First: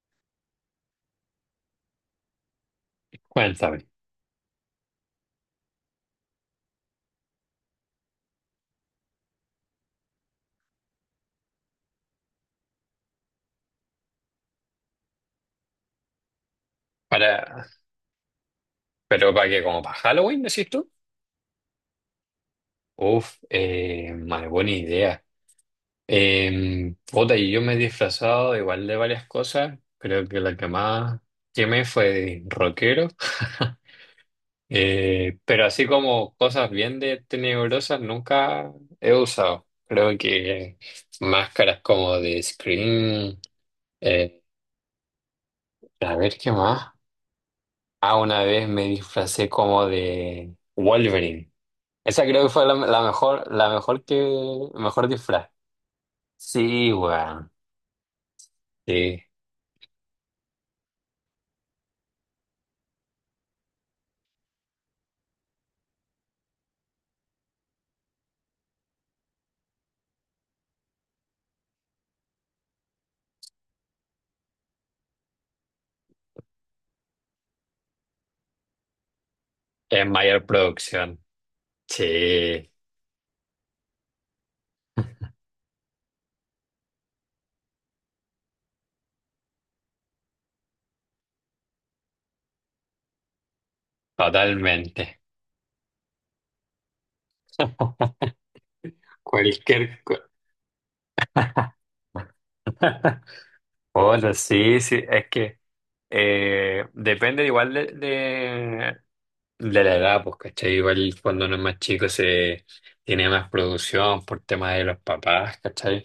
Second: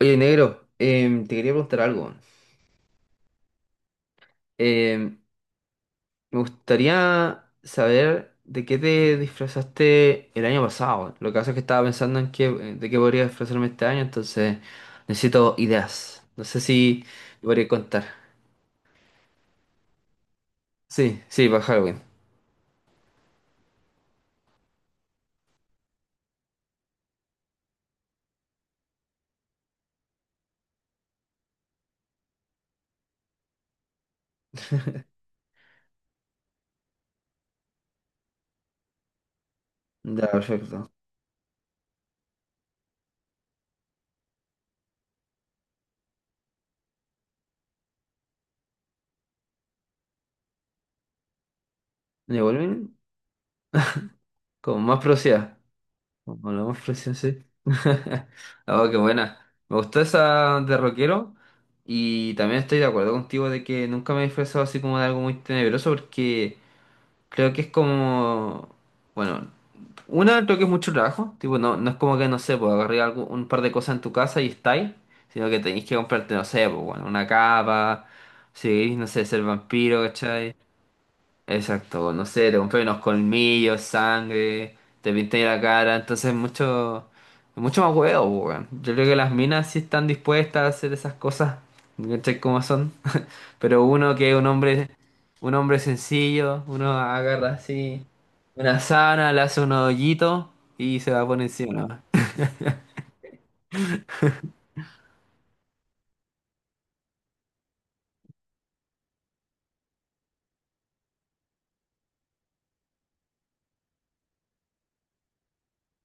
Oye, negro, te quería preguntar algo. Cuéntame. Em, Me gustaría saber de qué te disfrazaste el año pasado. Lo que pasa es que estaba pensando en qué, de qué podría disfrazarme este año, entonces necesito ideas. No sé si me Para, podría contar. pero para que como para Halloween, decís tú. Sí, sí, para Halloween. Uf, madre, buena idea. Puta, y yo me he disfrazado igual de varias cosas. Creo que la que más quemé fue de rockero. Pero así como cosas bien de tenebrosas nunca he usado. Creo Ya, que perfecto. máscaras como de Scream. eh, a ver qué más. Ah, una vez me disfracé como de Wolverine. Esa ¿De creo que fue la, Halloween la mejor, la mejor que, con más mejor disfraz. velocidad. Hablamos Sí, recién, sí. weón. Oh, qué Sí. buena. Me gustó esa de rockero. Y también estoy de acuerdo contigo de que nunca me he disfrazado así como de algo muy tenebroso porque creo que es como... Bueno, una, creo que es mucho trabajo. Tipo, no, no es como que, no sé, pues agarré algo, un par de cosas en tu casa y estáis. Sino que tenéis que comprarte, no sé, pues bueno, una capa. Si queréis, no sé, ser vampiro, Es mayor ¿cachai? producción. Exacto, pues, no sé, te Sí, compré unos colmillos, sangre, te pinté la cara, entonces mucho, mucho más huevo, po, weón. Yo creo que las minas sí están dispuestas a hacer esas cosas, ¿cachai cómo son? Pero uno que es totalmente. un hombre sencillo, uno agarra así una sábana, le hace un Cualquier cosa. hoyito y se va por encima. Bueno, sí, sí. Es que depende igual de la edad, pues, ¿cachai? Igual cuando uno es más chico se tiene más producción por temas de los papás, ¿cachai?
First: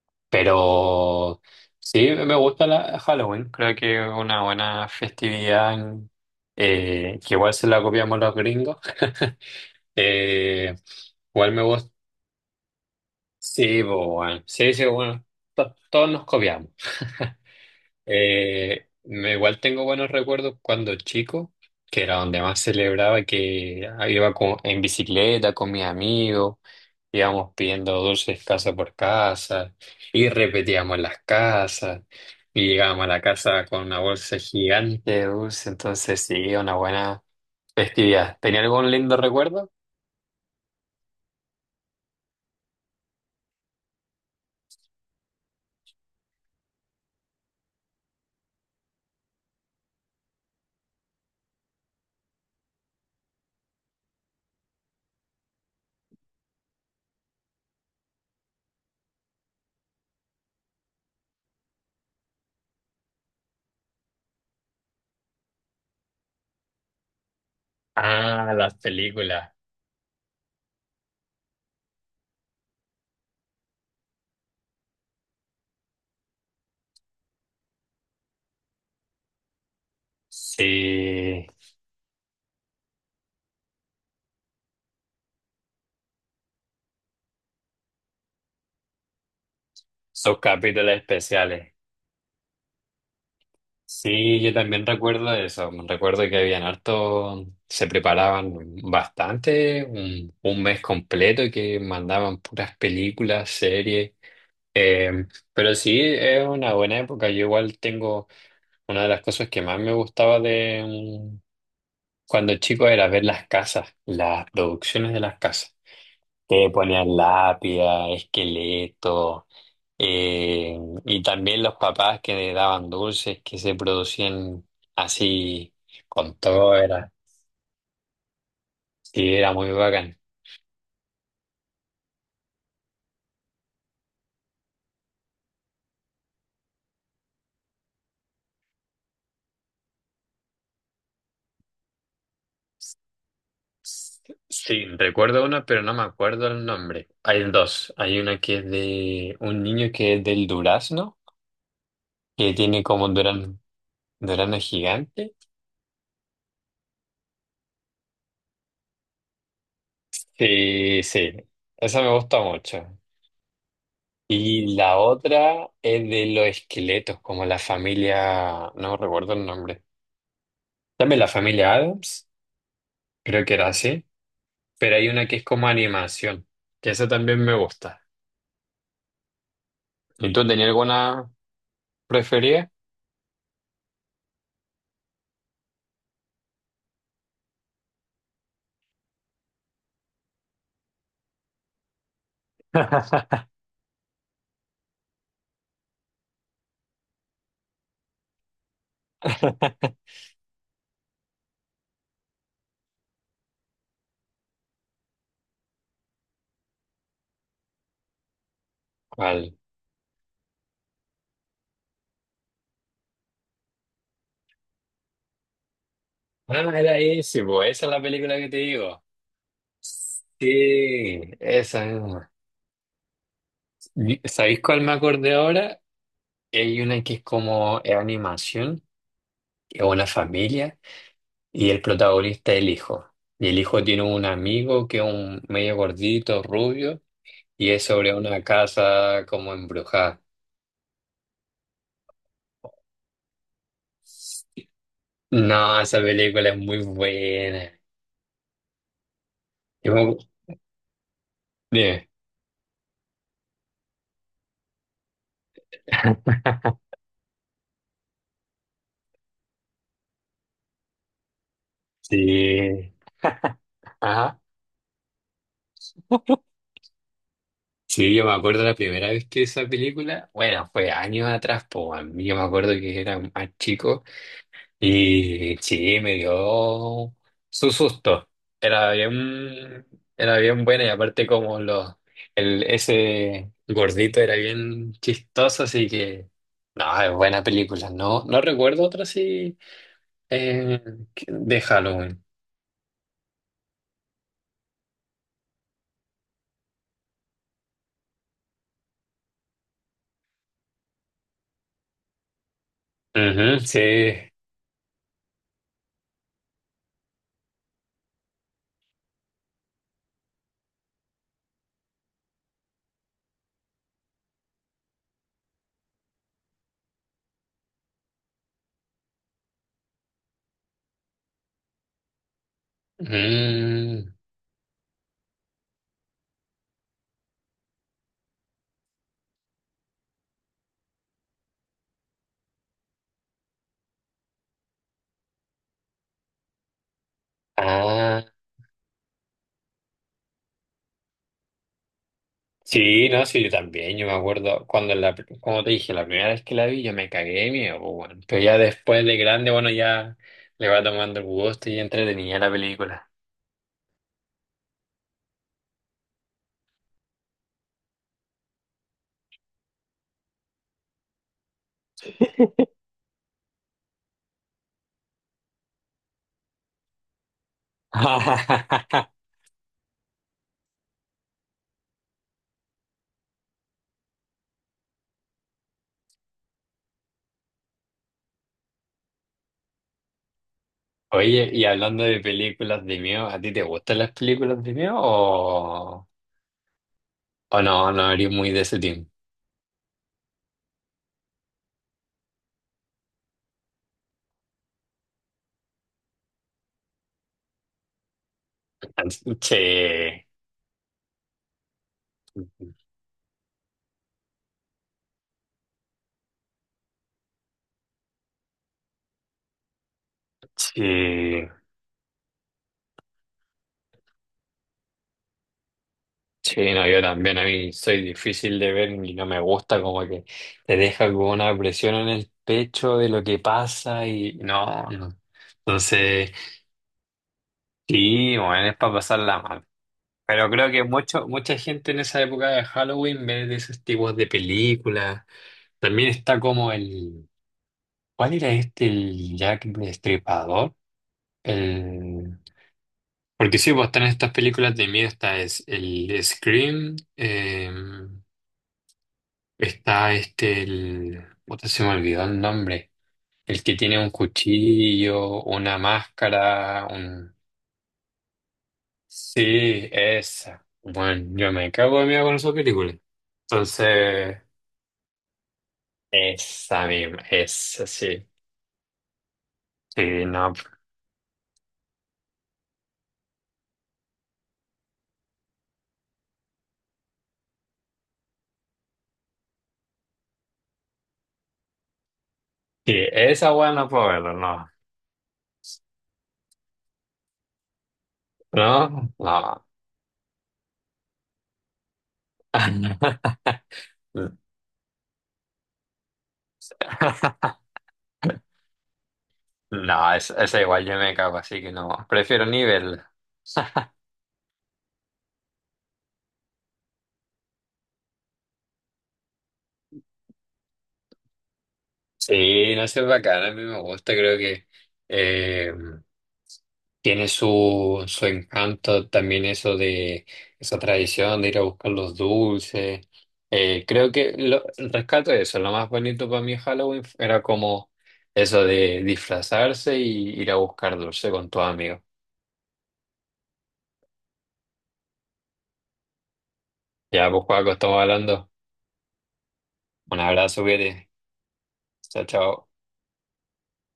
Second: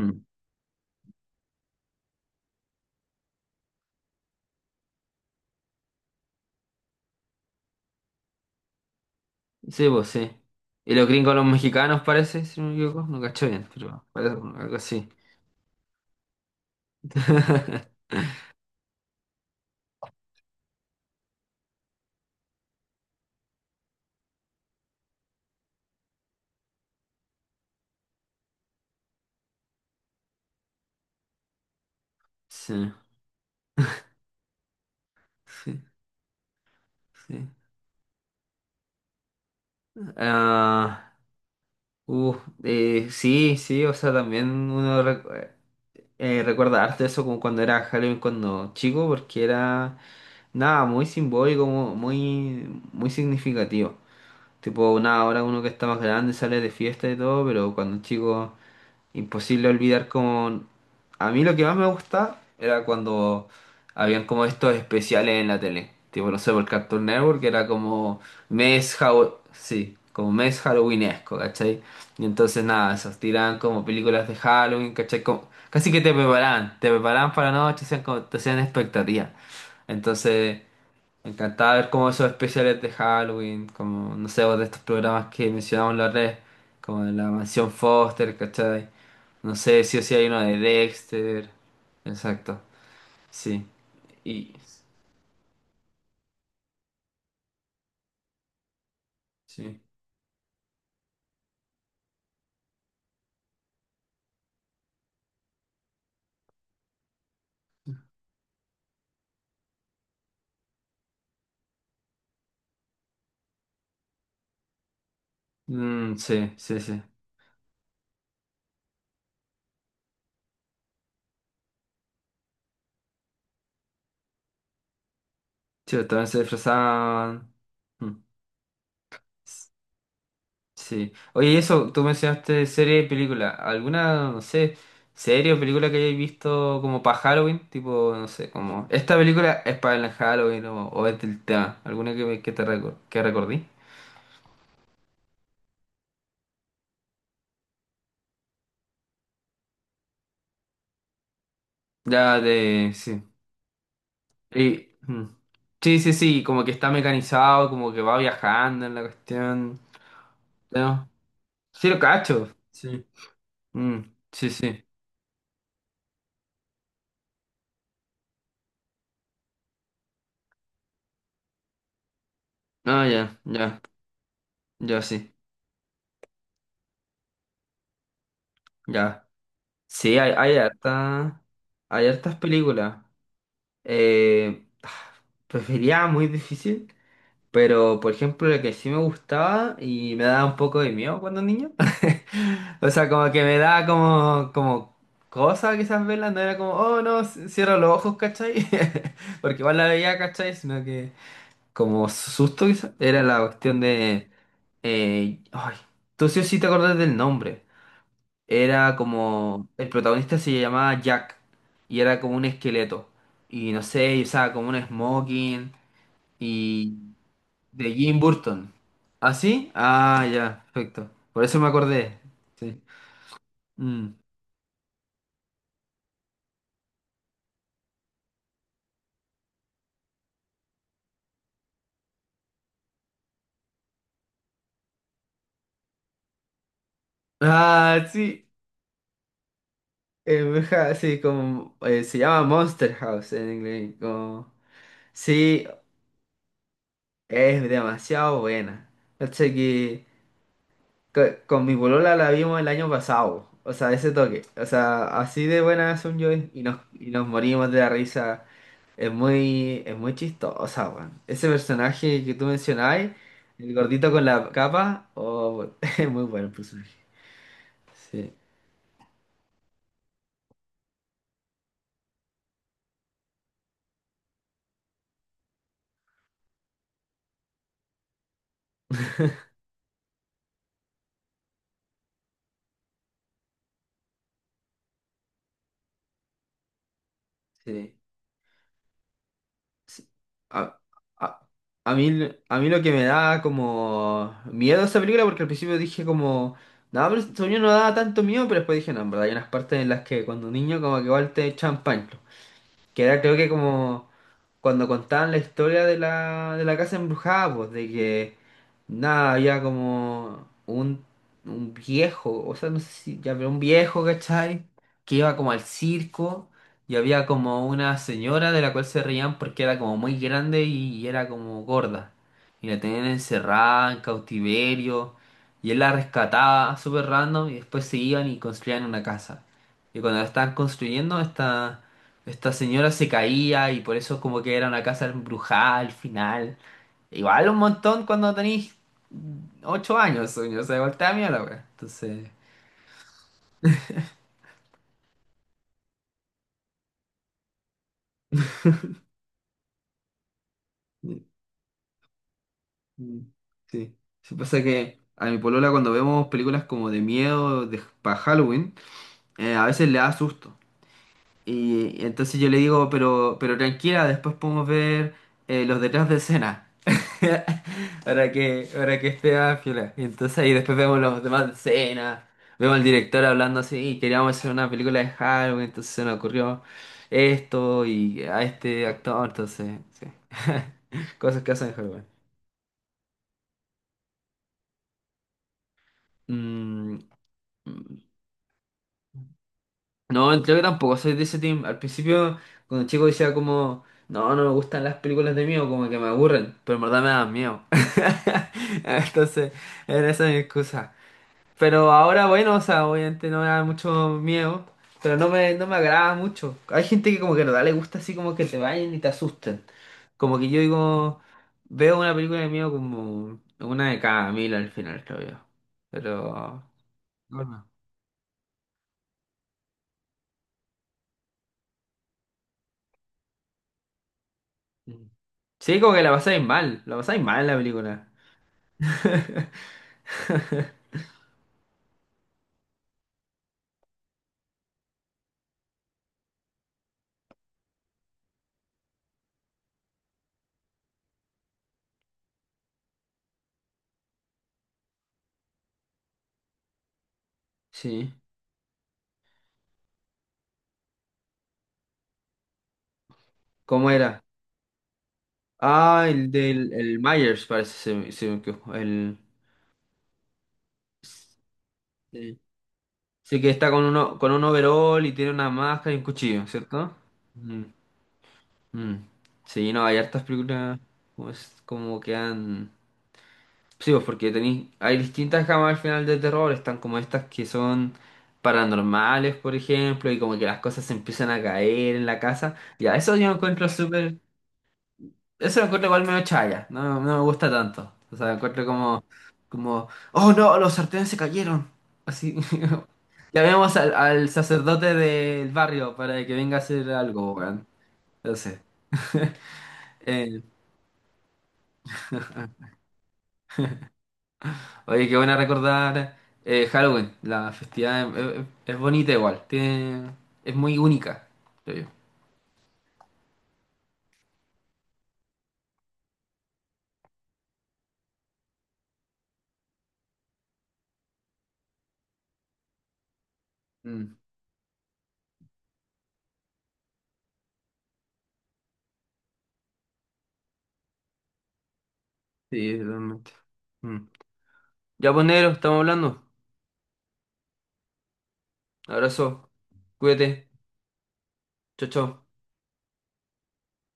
Mm. Pero sí, me gusta la Halloween. Creo que es una buena festividad que igual se la copiamos los gringos. Sí, pues sí. Eh, Y los gringos, los Igual me gusta. mexicanos parece, si no me equivoco, no cacho bien, Sí, pero pues, parece bueno. Sí, algo sí, así. bueno. Todos nos copiamos. Igual tengo buenos recuerdos cuando chico, que era donde más celebraba, que iba en bicicleta con mis amigos, íbamos pidiendo dulces casa por casa y repetíamos las casas y Sí, llegábamos a la casa con una bolsa gigante de dulces, sí, entonces sí, una buena sí. festividad. ¿Tenía algún lindo recuerdo? Ah, uh, sí, sí, o sea, también recuerda harto eso como cuando era Halloween cuando chico, porque era nada, muy simbólico, muy, muy significativo. Tipo, nada, ahora uno que está más grande sale de fiesta y todo, pero cuando chico imposible olvidar con... A mí lo que más me gustaba era cuando habían como estos especiales en la tele. Tipo, no sé, por Cartoon Network era como Ah, las mes Halloween... películas. Sí, como mes halloweenesco, ¿cachai? Y entonces nada, esos tiraban como películas de Halloween, ¿cachai? Como... Casi que te preparaban para la noche, hacían como... te hacían expectativas. Entonces... Me Sí, encantaba ver como esos especiales de Halloween, como, no sé, o de estos programas que mencionamos la red, como de la Mansión Foster, ¿cachai? No sé, sí o sí hay sus uno de capítulos Dexter. especiales. Exacto, sí. Sí, Y... yo también recuerdo eso. Recuerdo que habían harto, se preparaban Sí. bastante, un mes completo que mandaban puras películas, series. Eh, pero sí, es una buena época. Yo igual tengo una de las cosas que más me gustaba de cuando chico era ver las casas, las producciones de las casas. Mm, sí, Que sí, sí. ponían lápida, esqueleto. Eh, y también los papás que le daban dulces que se producían así Sí, también con se todo, era, disfrazaban. Mm. sí, era muy bacán. Sí. Oye, y eso, tú mencionaste serie y película. ¿Alguna, no sé, serie o película que hayáis visto como para Halloween? Tipo, no sé, como... Esta película es para el Halloween o es del tema. ¿Alguna que, que que recordí? Sí, recuerdo uno, pero no me acuerdo el nombre. Hay dos. Hay una que es de un niño que es del durazno, Ya que tiene de... como un Sí. durazno, durazno Y, mm. gigante. Sí, sí, sí. Como que está mecanizado, como que va viajando en la cuestión. Sí, ¿No? sí, Sí, lo esa me gusta cacho. mucho. Sí. Mm, sí, Y sí. la otra es de los esqueletos, como la familia, no recuerdo el nombre. También la familia Adams. Ah, ya, Creo que era ya, así, pero ya, hay una sí. que es como animación, que esa también me gusta. Ya. Sí, ¿Y tú tenías alguna hay hartas preferida? películas. Eh, prefería muy difícil, pero por ejemplo, lo que sí me gustaba y me daba un poco de miedo cuando niño. O sea, como que me daba como, como cosa quizás verla, no era como, oh no, cierro los ojos, ¿cachai? Porque igual la veía, ¿cachai? Sino que como susto quizás, era la cuestión de. Ay, tú sí o sí te acordás del nombre. Era ¿Cuál? como, el protagonista se llamaba Jack y era como un esqueleto. Y no sé, y usaba como un smoking Ah, y era ese, po, esa es de la Jim película que te Burton. digo. ¿Ah, sí? Ah, ya, perfecto. Sí, Por eso me esa acordé. misma. Sí. Mm. ¿Sabéis cuál me acordé ahora? Hay una que es como es animación, que es una familia, y el protagonista es el hijo. Y el hijo tiene un amigo que es un medio gordito, rubio, y es Ah, sobre una sí. casa como embrujada. Bruja, sí, como se llama Monster House en inglés. Como, sí, No, esa película es muy es buena. demasiado buena. Cacha Yo que me- Co- con mi Dime. polola la vimos el año pasado, o sea, ese toque, o sea, así de buenas son yo y nos morimos de la risa. Es muy chistosa, weón. Ese personaje que tú Sí. mencionabas, el gordito con Ajá. la capa, oh, es muy bueno el personaje. Sí, yo me Sí, acuerdo la primera vez que esa película, bueno, fue años atrás, pues a mí yo me acuerdo que era más chico y sí, me dio su susto. Era bien, era bien buena y aparte como ese gordito era bien chistoso, así que, no, es buena película. sí. No, no recuerdo otra así Sí. A, eh, a, de a mí, Halloween. a mí lo que me da como miedo esa película, porque al principio dije como, no, pero según yo no daba tanto miedo, pero después dije, no, en verdad, hay unas partes en las que cuando niño como que igual te echan pan. Que era creo que Ujú, como sí. cuando contaban la historia de la casa embrujada, pues, de que nada, había como un viejo, o sea, no sé si ya había un viejo, ¿cachai? Que iba como al circo y había como una señora de la cual se reían porque era como muy grande y era como gorda. Y la tenían encerrada en Mm. cautiverio y él la rescataba súper random y después se iban y construían una casa. Y cuando la estaban construyendo, esta señora se caía y por eso como que era una casa embrujada al final. Igual un montón Ah, cuando tenéis ocho años, sueño. O sea, igual te da miedo la wea. Entonces, sí, no, sí, yo también. Yo me acuerdo cuando, como te dije, la primera vez que la vi, yo me cagué de miedo, pues, bueno. Pero ya después de grande, bueno, ya le va tomando mm, el gusto y entretenía la película. mm, sí. Sí, pasa que a mi polola cuando vemos películas como de miedo de, para Halloween, a veces le da susto. Y entonces yo le digo, pero tranquila, después podemos ver los detrás de escena. Para que, para que esté más piola. Y entonces ahí después vemos los demás de escena, vemos al director hablando así, queríamos hacer una película de Halloween, entonces se nos ocurrió esto y a este actor, entonces, sí. Cosas Oye, que y hacen en hablando Halloween. de películas de miedo, ¿a ti te gustan las películas de miedo Mm. o no? No eres muy de ese team. No, creo que tampoco soy de ese team. Al principio, cuando chico decía como, no, no me gustan las películas de miedo, como que me aburren, pero en verdad me dan miedo. Entonces, era esa Che, mi excusa. Pero ahora, bueno, o sea, obviamente no me da mucho miedo, pero no me agrada mucho. Hay gente que como que en verdad le gusta así como que te vayan y te asusten. Como que yo digo, che. veo una película de miedo como una de cada mil al final, creo yo. Pero... Sí, no, yo también a Bueno. mí soy difícil de ver y no me gusta como que te deja como una presión en el pecho de lo que pasa y no, no. Sí, como que Entonces, la pasáis mal en la película. sí, bueno, es para pasarla mal. Pero creo que mucho, mucha gente en esa época de Halloween ve de esos tipos de películas. También está como el, ¿cuál era este? El Jack Destripador. El, porque sí, pues están estas películas de miedo, esta es el Scream. Sí, Está este, el... puta, se me olvidó el nombre. El que ¿cómo tiene un era? cuchillo, una Ah, el del máscara, el un... Myers, parece, se me quedó, el... Sí, esa. Bueno, yo me cago de miedo con Sí. esa película. Sí, que está con, uno, con Entonces, un overall y tiene una máscara y un cuchillo, esa ¿cierto? misma, Mm, esa sí. mm. Sí, no, hay hartas Sí, no. películas como, como que han... Sí, pues porque tenéis... Hay distintas gamas al final de terror, están como estas que son paranormales, por ejemplo, y como que las cosas se empiezan a caer en la casa. Sí, Ya, eso yo esa encuentro weá no puedo súper... verla, no. Eso lo encuentro igual medio chaya, no, no me gusta tanto. O sea, encuentro como, No, no. como, oh no, los sartenes se cayeron. Así. Llamemos al sacerdote del barrio para que venga a hacer algo, weón. Entonces, No, eh, esa igual yo me cago, así que no. Prefiero ni verla. oye, qué buena recordar Halloween. La festividad es, es bonita igual, tiene, es muy única, creo Sí, no sé, es bacán, a mí me gusta, creo que eh, tiene su, su encanto también eso de esa tradición de ir a buscar los dulces. Yo. Creo Mm, que lo, rescato eso, lo más bonito para mí de Halloween era como eso de disfrazarse y ir a buscar dulce con tus amigos. sí, realmente. Mm. Ya, pues, negro, estamos hablando. Ya, pues Paco, estamos hablando. Abrazo, Un cuídate, abrazo, Vete. chao, chao. Chao, chao.